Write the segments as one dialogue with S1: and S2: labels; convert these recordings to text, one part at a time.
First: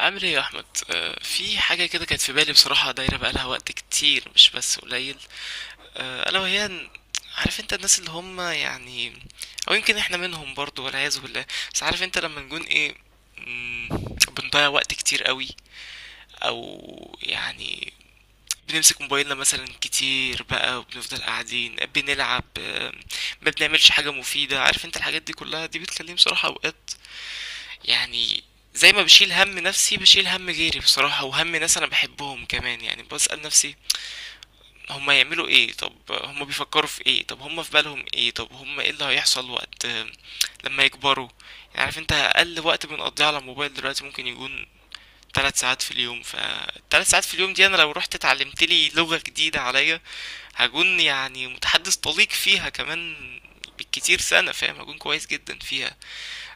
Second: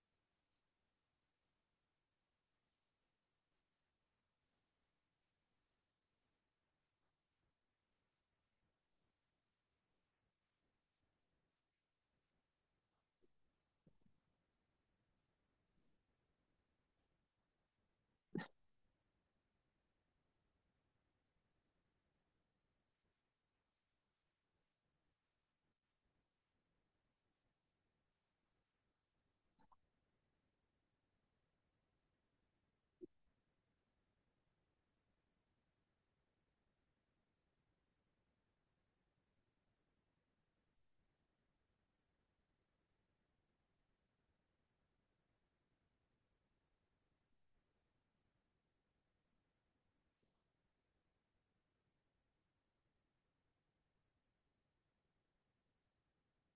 S1: عامل ايه يا احمد؟ في حاجه كده كانت في بالي، بصراحه دايره بقالها وقت كتير مش بس قليل. آه، الا وهي إن- عارف انت الناس اللي هم يعني، او يمكن احنا منهم برضو، والعياذ بالله. بس عارف انت لما نكون ايه، مم، بنضيع وقت كتير قوي. او يعني بنمسك موبايلنا مثلا كتير بقى، وبنفضل قاعدين بنلعب، ما بنعملش حاجه مفيده. عارف انت الحاجات دي كلها، دي بتخليني بصراحه اوقات يعني زي ما بشيل هم نفسي بشيل هم غيري، بصراحة. وهم ناس أنا بحبهم كمان. يعني بسأل نفسي هما يعملوا ايه، طب هما بيفكروا في ايه، طب هما في بالهم ايه، طب هما ايه اللي هيحصل وقت لما يكبروا. يعني عارف انت أقل وقت بنقضيه على الموبايل دلوقتي ممكن يكون 3 ساعات في اليوم. فالتلات ساعات في اليوم دي أنا لو رحت اتعلمت لي لغة جديدة عليا هكون يعني متحدث طليق فيها كمان، بالكتير سنة. فاهم؟ هكون كويس جدا فيها.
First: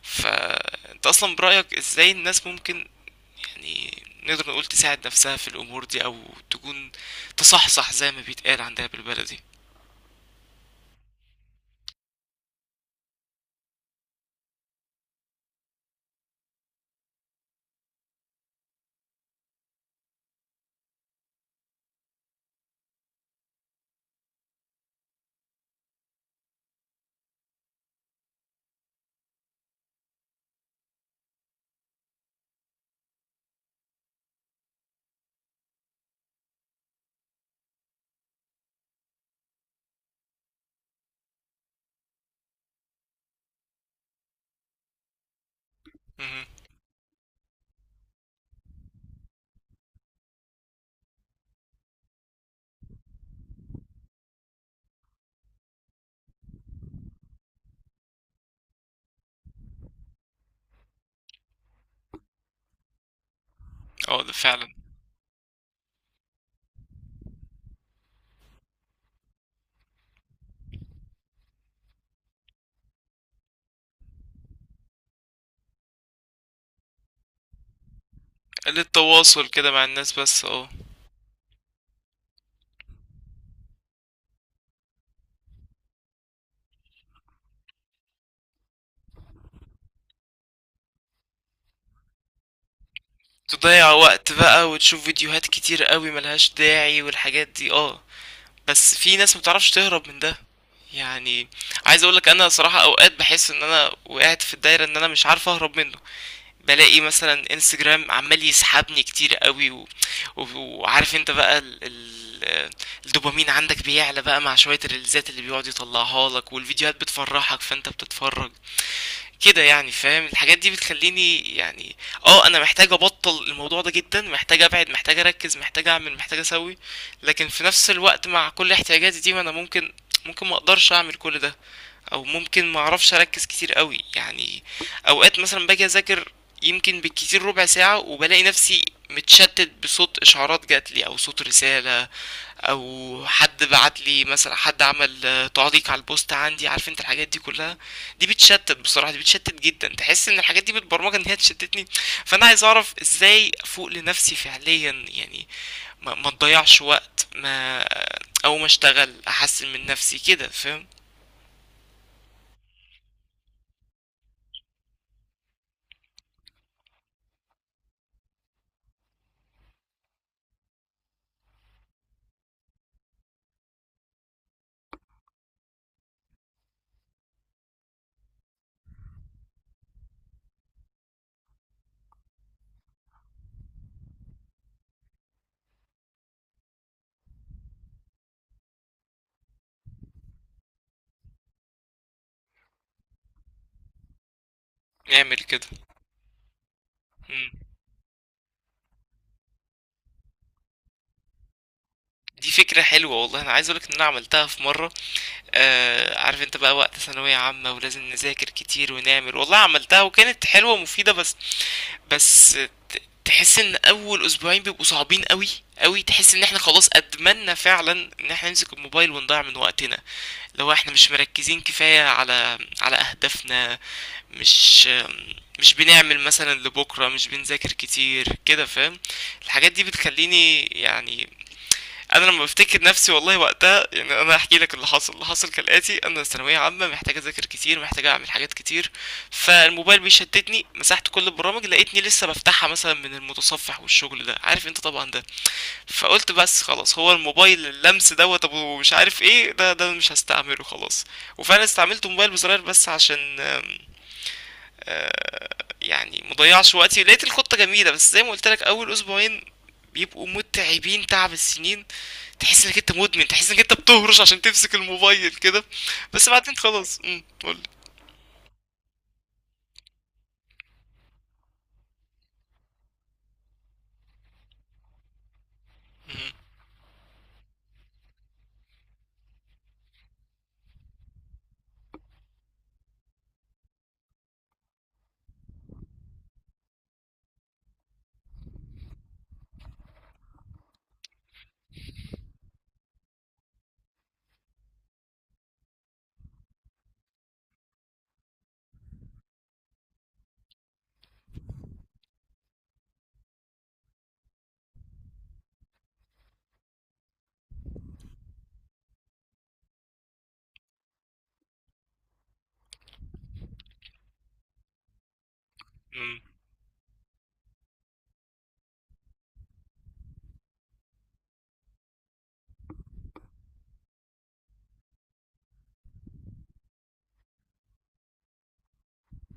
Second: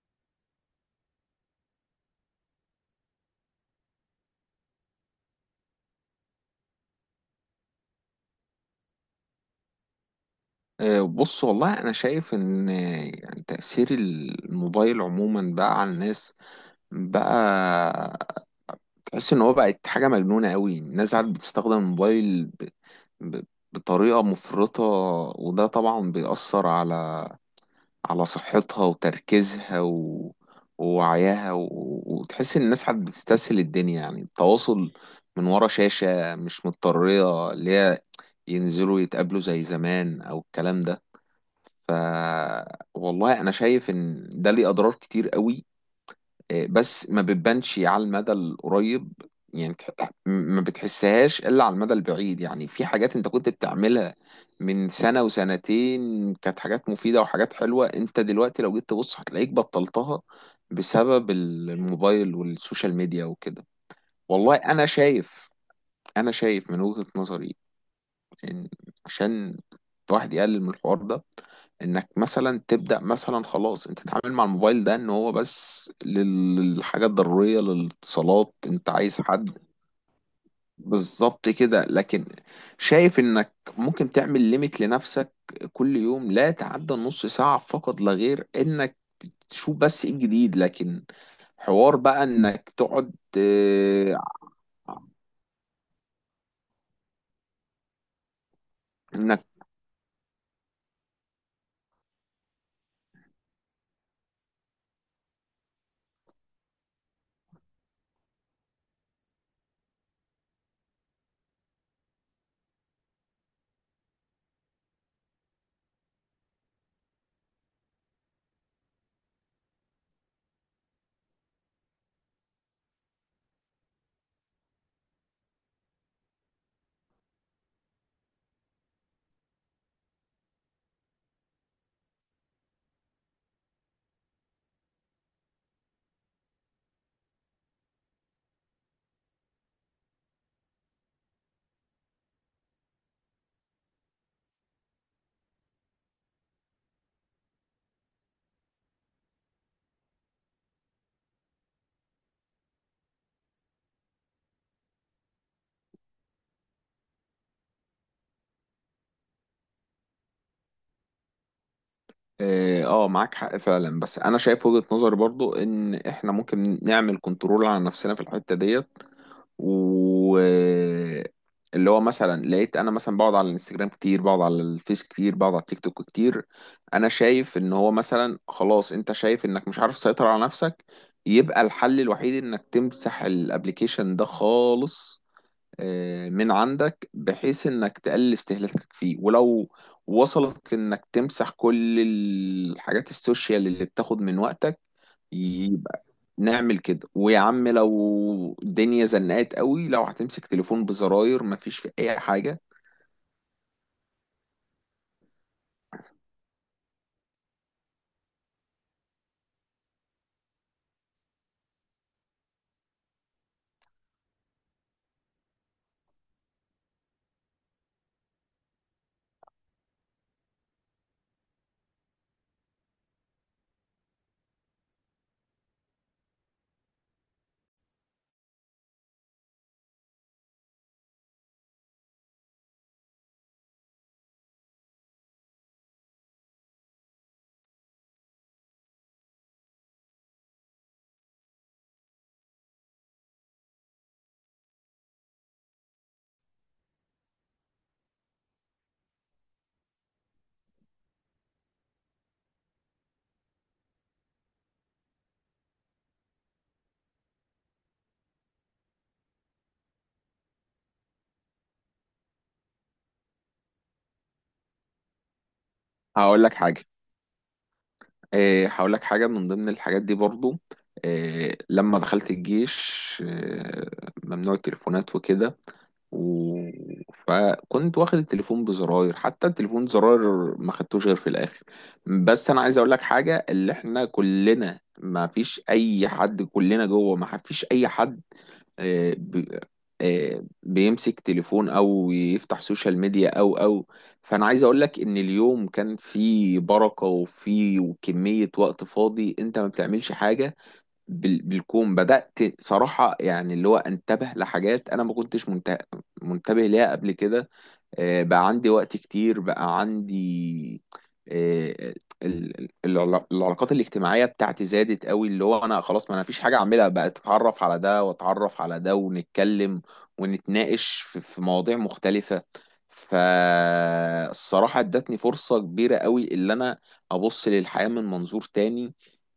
S1: فانت اصلا برأيك ازاي الناس ممكن يعني نقدر نقول تساعد نفسها في الأمور دي، أو تكون تصحصح زي ما بيتقال عندها بالبلدي؟
S2: بص، والله انا شايف ان يعني تأثير الموبايل عموما بقى على الناس. بقى تحس ان هو بقت حاجة مجنونة قوي. الناس عاد بتستخدم الموبايل ب... بطريقة مفرطة. وده طبعا بيأثر على صحتها وتركيزها ووعيها وتحس ان الناس عاد بتستسهل الدنيا، يعني التواصل من ورا شاشة، مش مضطرية اللي هي ينزلوا يتقابلوا زي زمان او الكلام ده. ف والله انا شايف ان ده ليه اضرار كتير قوي.
S1: مهم.
S2: بس ما بتبانش على المدى القريب، يعني ما بتحسهاش الا على المدى البعيد. يعني في حاجات انت كنت بتعملها من سنة وسنتين، كانت حاجات مفيدة وحاجات حلوة، انت دلوقتي لو جيت تبص هتلاقيك بطلتها بسبب الموبايل والسوشيال ميديا وكده.
S1: اه، ده
S2: والله
S1: فعلا.
S2: انا شايف، من وجهة نظري إن- عشان الواحد يقلل من الحوار ده، انك مثلا تبدأ. مثلا خلاص انت تتعامل مع الموبايل ده ان هو بس للحاجات الضرورية للاتصالات.
S1: قلة
S2: انت عايز
S1: تواصل
S2: حد
S1: كده مع الناس، بس اه.
S2: بالظبط كده، لكن شايف انك ممكن تعمل ليميت لنفسك كل يوم، لا تعدى نص ساعة فقط لا غير، انك تشوف بس ايه الجديد. لكن حوار بقى انك تقعد.
S1: تضيع
S2: آه،
S1: وقت بقى وتشوف فيديوهات كتير قوي ملهاش داعي، والحاجات دي اه. بس في ناس
S2: انك
S1: مبتعرفش تهرب من ده، يعني. عايز اقولك انا صراحة اوقات بحس ان انا وقعت في الدايرة، ان انا مش عارف اهرب منه. بالاقي مثلا انستجرام عمال يسحبني كتير قوي، و... و... وعارف انت بقى ال... ال... الدوبامين عندك بيعلى بقى مع شوية الريلزات اللي بيقعد يطلعها لك، والفيديوهات بتفرحك فانت بتتفرج كده. يعني فاهم؟ الحاجات دي بتخليني يعني اه انا محتاج ابطل الموضوع ده جدا، محتاج ابعد، محتاج اركز، محتاج اعمل، محتاج اسوي. لكن في نفس الوقت، مع كل احتياجاتي دي، ما انا ممكن ما اقدرش اعمل كل ده، او ممكن ما اعرفش اركز كتير قوي يعني. اوقات مثلا باجي اذاكر، يمكن بالكتير ربع ساعة، وبلاقي نفسي متشتت بصوت اشعارات جاتلي، او صوت رسالة، او حد بعتلي مثلا، حد عمل تعليق على البوست عندي. عارف انت الحاجات دي كلها دي بتشتت بصراحة، دي بتشتت جدا. تحس ان الحاجات دي متبرمجة ان هي تشتتني. فانا عايز اعرف ازاي افوق لنفسي فعليا يعني. ما تضيعش وقت، ما، او ما اشتغل احسن من نفسي كده. فاهم؟
S2: اه، معاك حق فعلا، بس انا شايف وجهة نظري برضو ان احنا ممكن نعمل كنترول على نفسنا في الحتة ديت. و اللي هو مثلا لقيت انا مثلا بقعد على الانستجرام كتير، بقعد على الفيس كتير، بقعد على التيك توك كتير. انا شايف ان هو مثلا خلاص، انت شايف انك مش عارف تسيطر على نفسك، يبقى الحل الوحيد انك تمسح الابليكيشن ده خالص من عندك، بحيث انك تقلل استهلاكك فيه. ولو وصلك انك تمسح كل الحاجات السوشيال اللي بتاخد من وقتك،
S1: اعمل كده.
S2: يبقى نعمل كده. ويا عم لو الدنيا زنقت قوي، لو هتمسك تليفون بزراير، مفيش في اي
S1: دي
S2: حاجة.
S1: فكرة حلوة والله. أنا عايز أقولك إن أنا عملتها في مرة. آه، عارف أنت بقى وقت ثانوية عامة، ولازم نذاكر كتير ونعمل. والله عملتها وكانت حلوة ومفيدة، بس. بس تحس إن أول أسبوعين بيبقوا صعبين أوي أوي. تحس إن إحنا خلاص أدمنا فعلا إن إحنا نمسك الموبايل ونضيع من وقتنا لو إحنا مش مركزين كفاية على أهدافنا. مش مش بنعمل مثلا لبكرة، مش بنذاكر كتير كده. فاهم؟ الحاجات دي بتخليني يعني انا لما بفتكر نفسي والله وقتها، يعني انا هحكي لك اللي حصل. اللي حصل كالاتي: انا ثانويه عامه محتاج اذاكر كتير، محتاج اعمل حاجات كتير، فالموبايل بيشتتني. مسحت كل البرامج، لقيتني لسه بفتحها مثلا من المتصفح والشغل ده. عارف انت طبعا ده. فقلت بس خلاص، هو الموبايل اللمس دوت ابو مش عارف ايه ده، ده مش هستعمله خلاص. وفعلا استعملت موبايل بزرار بس عشان يعني مضيعش وقتي. لقيت الخطة جميلة، بس زي ما قلت لك اول اسبوعين بيبقوا متعبين تعب السنين. تحس انك انت مدمن، تحس انك انت بتهرش عشان تمسك الموبايل كده. بس
S2: هقول لك
S1: بعدين
S2: حاجة
S1: خلاص. قول.
S2: هقول لك حاجة من ضمن الحاجات دي برضو. لما دخلت الجيش، ممنوع التليفونات وكده. و... فكنت واخد التليفون بزراير، حتى التليفون زراير ما خدتوش غير في الاخر. بس انا عايز اقول لك حاجه، اللي احنا كلنا ما فيش اي حد، كلنا جوه ما فيش اي حد آه، ب... آه، بيمسك تليفون او يفتح سوشيال ميديا او. فانا عايز اقول لك ان اليوم كان فيه بركه وفيه وكميه وقت فاضي انت ما بتعملش حاجه. بالكون بدأت صراحة، يعني اللي هو انتبه لحاجات أنا ما كنتش منتبه ليها قبل كده. بقى عندي وقت كتير. بقى عندي آه، ال- ال- العلا- العلاقات الاجتماعية بتاعتي زادت قوي، اللي هو أنا خلاص ما
S1: امم
S2: أنا فيش حاجة أعملها، بقى أتعرف على ده وأتعرف على ده ونتكلم ونتناقش في في مواضيع مختلفة. فالصراحة ادتني فرصة كبيرة قوي اللي أنا أبص للحياة من منظور تاني.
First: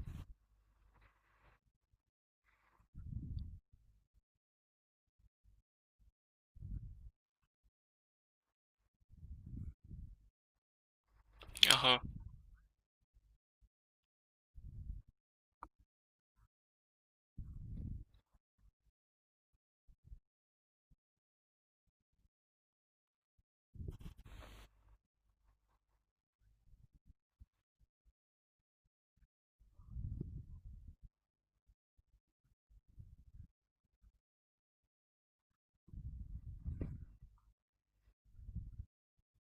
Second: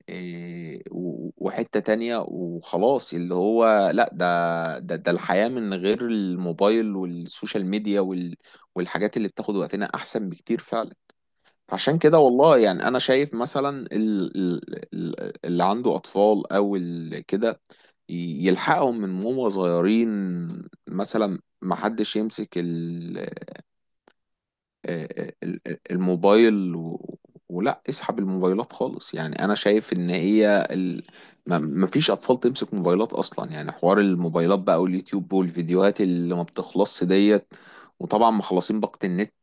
S2: إيه، وحتة تانية وخلاص، اللي هو لا، ده الحياة من غير الموبايل والسوشيال ميديا والحاجات اللي بتاخد وقتنا أحسن بكتير فعلا. فعشان
S1: اها.
S2: كده والله، يعني أنا شايف مثلا اللي عنده أطفال أو كده يلحقهم من هما صغيرين. مثلا محدش يمسك الموبايل، ولا اسحب الموبايلات خالص. يعني انا شايف ان هي ما فيش اطفال تمسك موبايلات اصلا، يعني حوار الموبايلات بقى واليوتيوب والفيديوهات اللي ما بتخلصش ديت، وطبعا مخلصين باقة النت.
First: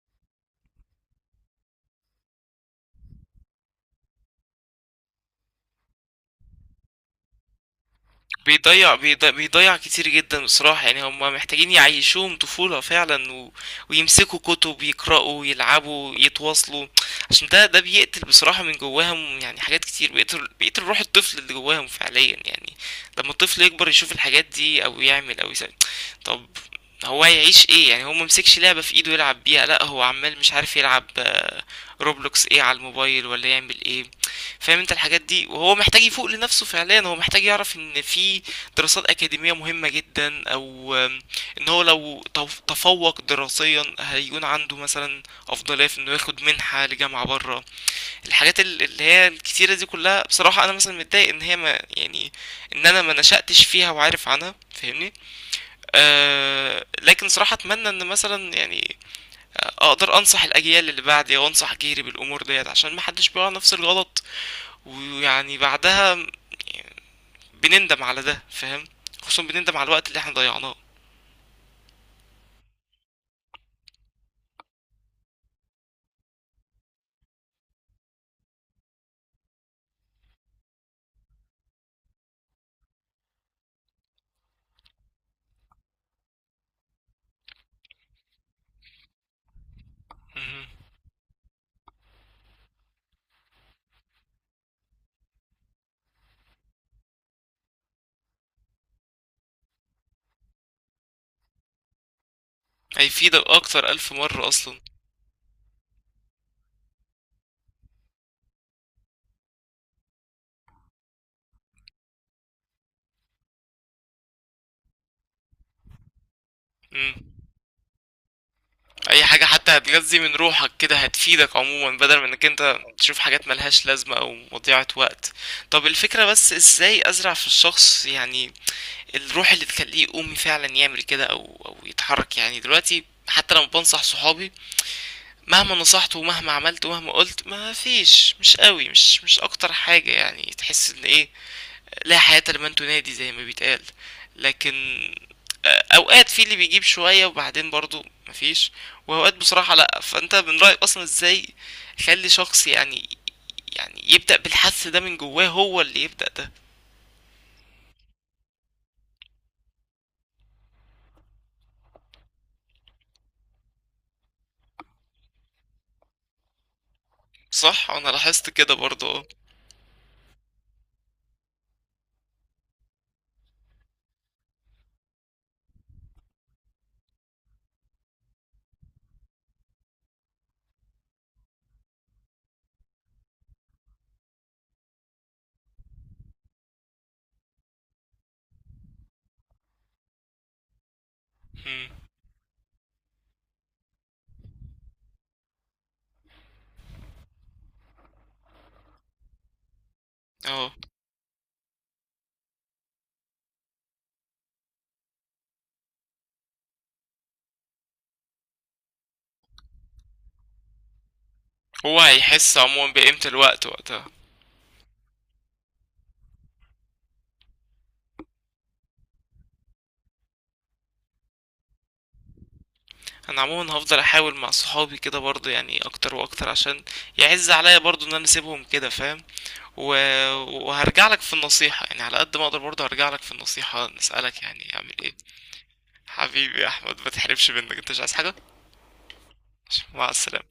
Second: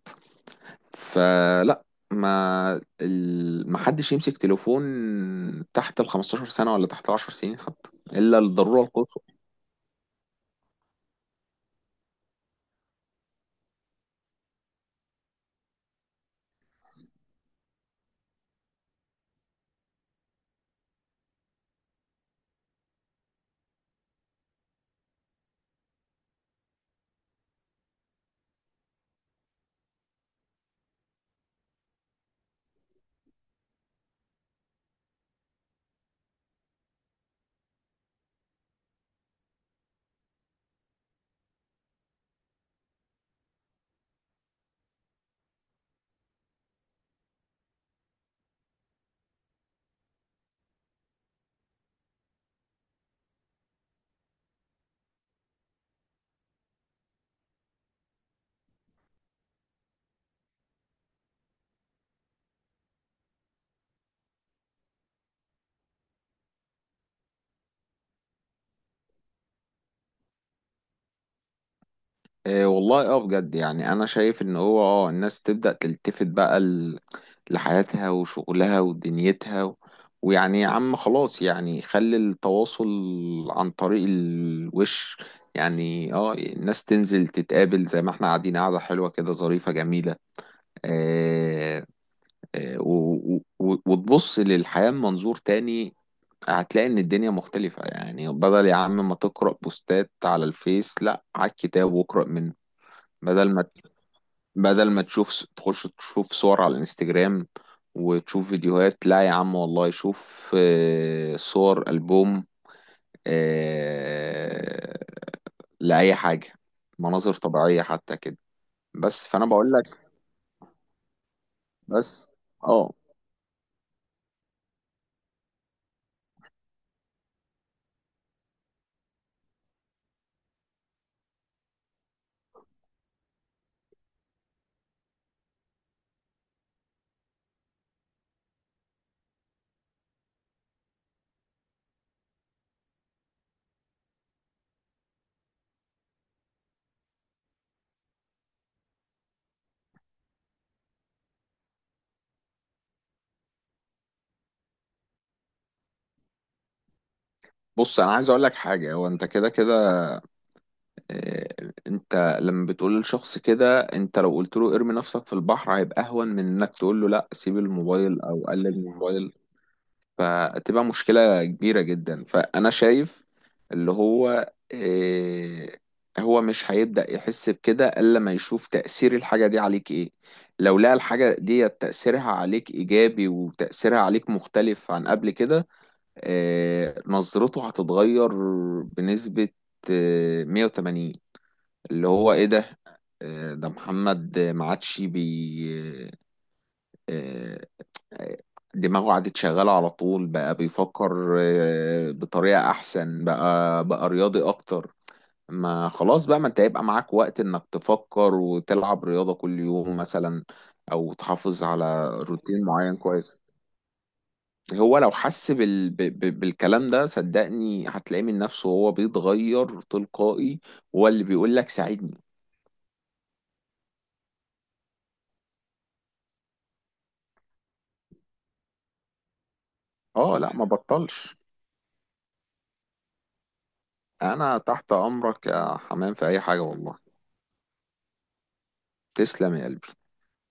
S2: فلا، ما حدش يمسك تليفون تحت ال 15 سنة ولا تحت ال 10 سنين حتى الا للضرورة
S1: بيضيع
S2: القصوى.
S1: بيضيع, بيضيع كتير جدا بصراحة. يعني هم محتاجين يعيشوهم طفولة فعلا، ويمسكوا كتب يقرأوا يلعبوا يتواصلوا. عشان ده بيقتل بصراحة من جواهم يعني، حاجات كتير. بيقتل روح الطفل اللي جواهم فعليا يعني، لما الطفل يكبر يشوف الحاجات دي أو يعمل أو يسوي. طب هو هيعيش ايه يعني؟ هو ممسكش لعبة في ايده يلعب بيها؟ لا، هو عمال مش عارف يلعب، روبلوكس ايه على الموبايل ولا يعمل ايه. فاهم انت الحاجات دي؟ وهو محتاج يفوق لنفسه فعليا. هو محتاج يعرف ان في دراسات اكاديمية مهمة جدا، او ان هو لو تفوق دراسيا هيكون عنده مثلا افضلية في انه ياخد منحة لجامعة برا. الحاجات اللي هي الكتيرة دي كلها، بصراحة انا مثلا متضايق ان هي ما يعني ان انا ما نشأتش فيها وعارف عنها. فاهمني؟ لكن صراحة أتمنى إن مثلا يعني أقدر أنصح الأجيال اللي بعدي، أو أنصح جيري بالأمور ديت، عشان محدش بيقع نفس الغلط. ويعني بعدها بنندم على ده. فاهم؟ خصوصا بنندم على الوقت اللي احنا ضيعناه.
S2: إيه والله، اه بجد، يعني انا شايف ان هو اه الناس تبدأ تلتفت بقى لحياتها وشغلها ودنيتها. ويعني يا عم خلاص، يعني خلي التواصل عن طريق الوش. يعني اه الناس تنزل تتقابل زي ما احنا قاعدين، قاعدة حلوة كده ظريفة جميلة.
S1: مهم.
S2: آه آه و... و... وتبص للحياة من منظور تاني، هتلاقي ان الدنيا مختلفة. يعني بدل يا عم ما تقرأ بوستات على الفيس، لا على الكتاب واقرأ منه.
S1: هيفيدك
S2: بدل ما
S1: أكتر ألف مرة أصلا.
S2: بدل ما تشوف تخش تشوف صور على الانستجرام وتشوف فيديوهات، لا يا عم والله شوف صور ألبوم، آه، لأي حاجة،
S1: مم.
S2: مناظر طبيعية حتى كده.
S1: أي
S2: بس
S1: حاجة
S2: فأنا
S1: حتى
S2: بقول لك.
S1: هتغذي من روحك كده هتفيدك عموما، بدل من
S2: بس
S1: إنك أنت
S2: اه
S1: تشوف حاجات ملهاش لازمة أو مضيعة وقت. طب الفكرة بس إزاي أزرع في الشخص يعني الروح اللي تخليه يقوم فعلا يعمل كده او يتحرك يعني؟ دلوقتي حتى لما بنصح صحابي، مهما نصحت ومهما عملت ومهما قلت ما فيش، مش قوي، مش اكتر حاجة. يعني تحس ان ايه، لا حياة لمن تنادي زي ما بيتقال. لكن اوقات في اللي بيجيب شوية وبعدين برضو مفيش، واوقات بصراحة لا. فانت من رأيك اصلا ازاي خلي شخص يعني يبدأ بالحس ده من جواه، هو اللي يبدأ ده؟
S2: بص، أنا عايز أقول لك حاجة. هو أنت كده كده، أنت لما بتقول لشخص كده، أنت لو قلت له ارمي نفسك في البحر هيبقى أهون من إنك تقول له لا سيب
S1: صح، انا
S2: الموبايل أو
S1: لاحظت كده
S2: قلل من
S1: برضو اه.
S2: موبايل. فتبقى مشكلة كبيرة جدا. فأنا شايف، اللي هو إيه؟ هو مش هيبدأ يحس بكده إلا ما يشوف تأثير الحاجة دي عليك، إيه. لو لقى الحاجة دي تأثيرها عليك إيجابي وتأثيرها عليك مختلف عن قبل كده، إيه، نظرته هتتغير بنسبة إيه 180.
S1: مم.
S2: اللي هو إيه ده؟ إيه ده، محمد ما عادش بي. آه، آه، دماغه قعدت شغالة على طول، بقى
S1: اه،
S2: بيفكر بطريقة أحسن، بقى رياضي أكتر. ما خلاص بقى، ما أنت هيبقى معاك وقت إنك تفكر وتلعب رياضة كل يوم مثلا، أو تحافظ
S1: هو
S2: على
S1: هيحس
S2: روتين
S1: عموما
S2: معين
S1: بقيمة
S2: كويس.
S1: الوقت وقتها.
S2: هو لو حس بالكلام ده، صدقني هتلاقيه من نفسه هو بيتغير تلقائي، هو اللي بيقول لك ساعدني.
S1: انا عموما هفضل احاول مع صحابي كده برضه، يعني اكتر واكتر، عشان يعز عليا برضه ان انا اسيبهم كده. فاهم؟ و...
S2: اه لا ما
S1: وهرجع لك في
S2: بطلش.
S1: النصيحة، يعني على قد ما اقدر برضه هرجع لك في النصيحة نسألك
S2: انا
S1: يعني
S2: تحت
S1: اعمل ايه.
S2: امرك يا حمام في اي حاجة
S1: حبيبي يا
S2: والله.
S1: احمد، ما تحرمش منك. انت مش عايز حاجة.
S2: تسلم يا قلبي.
S1: مع السلامة.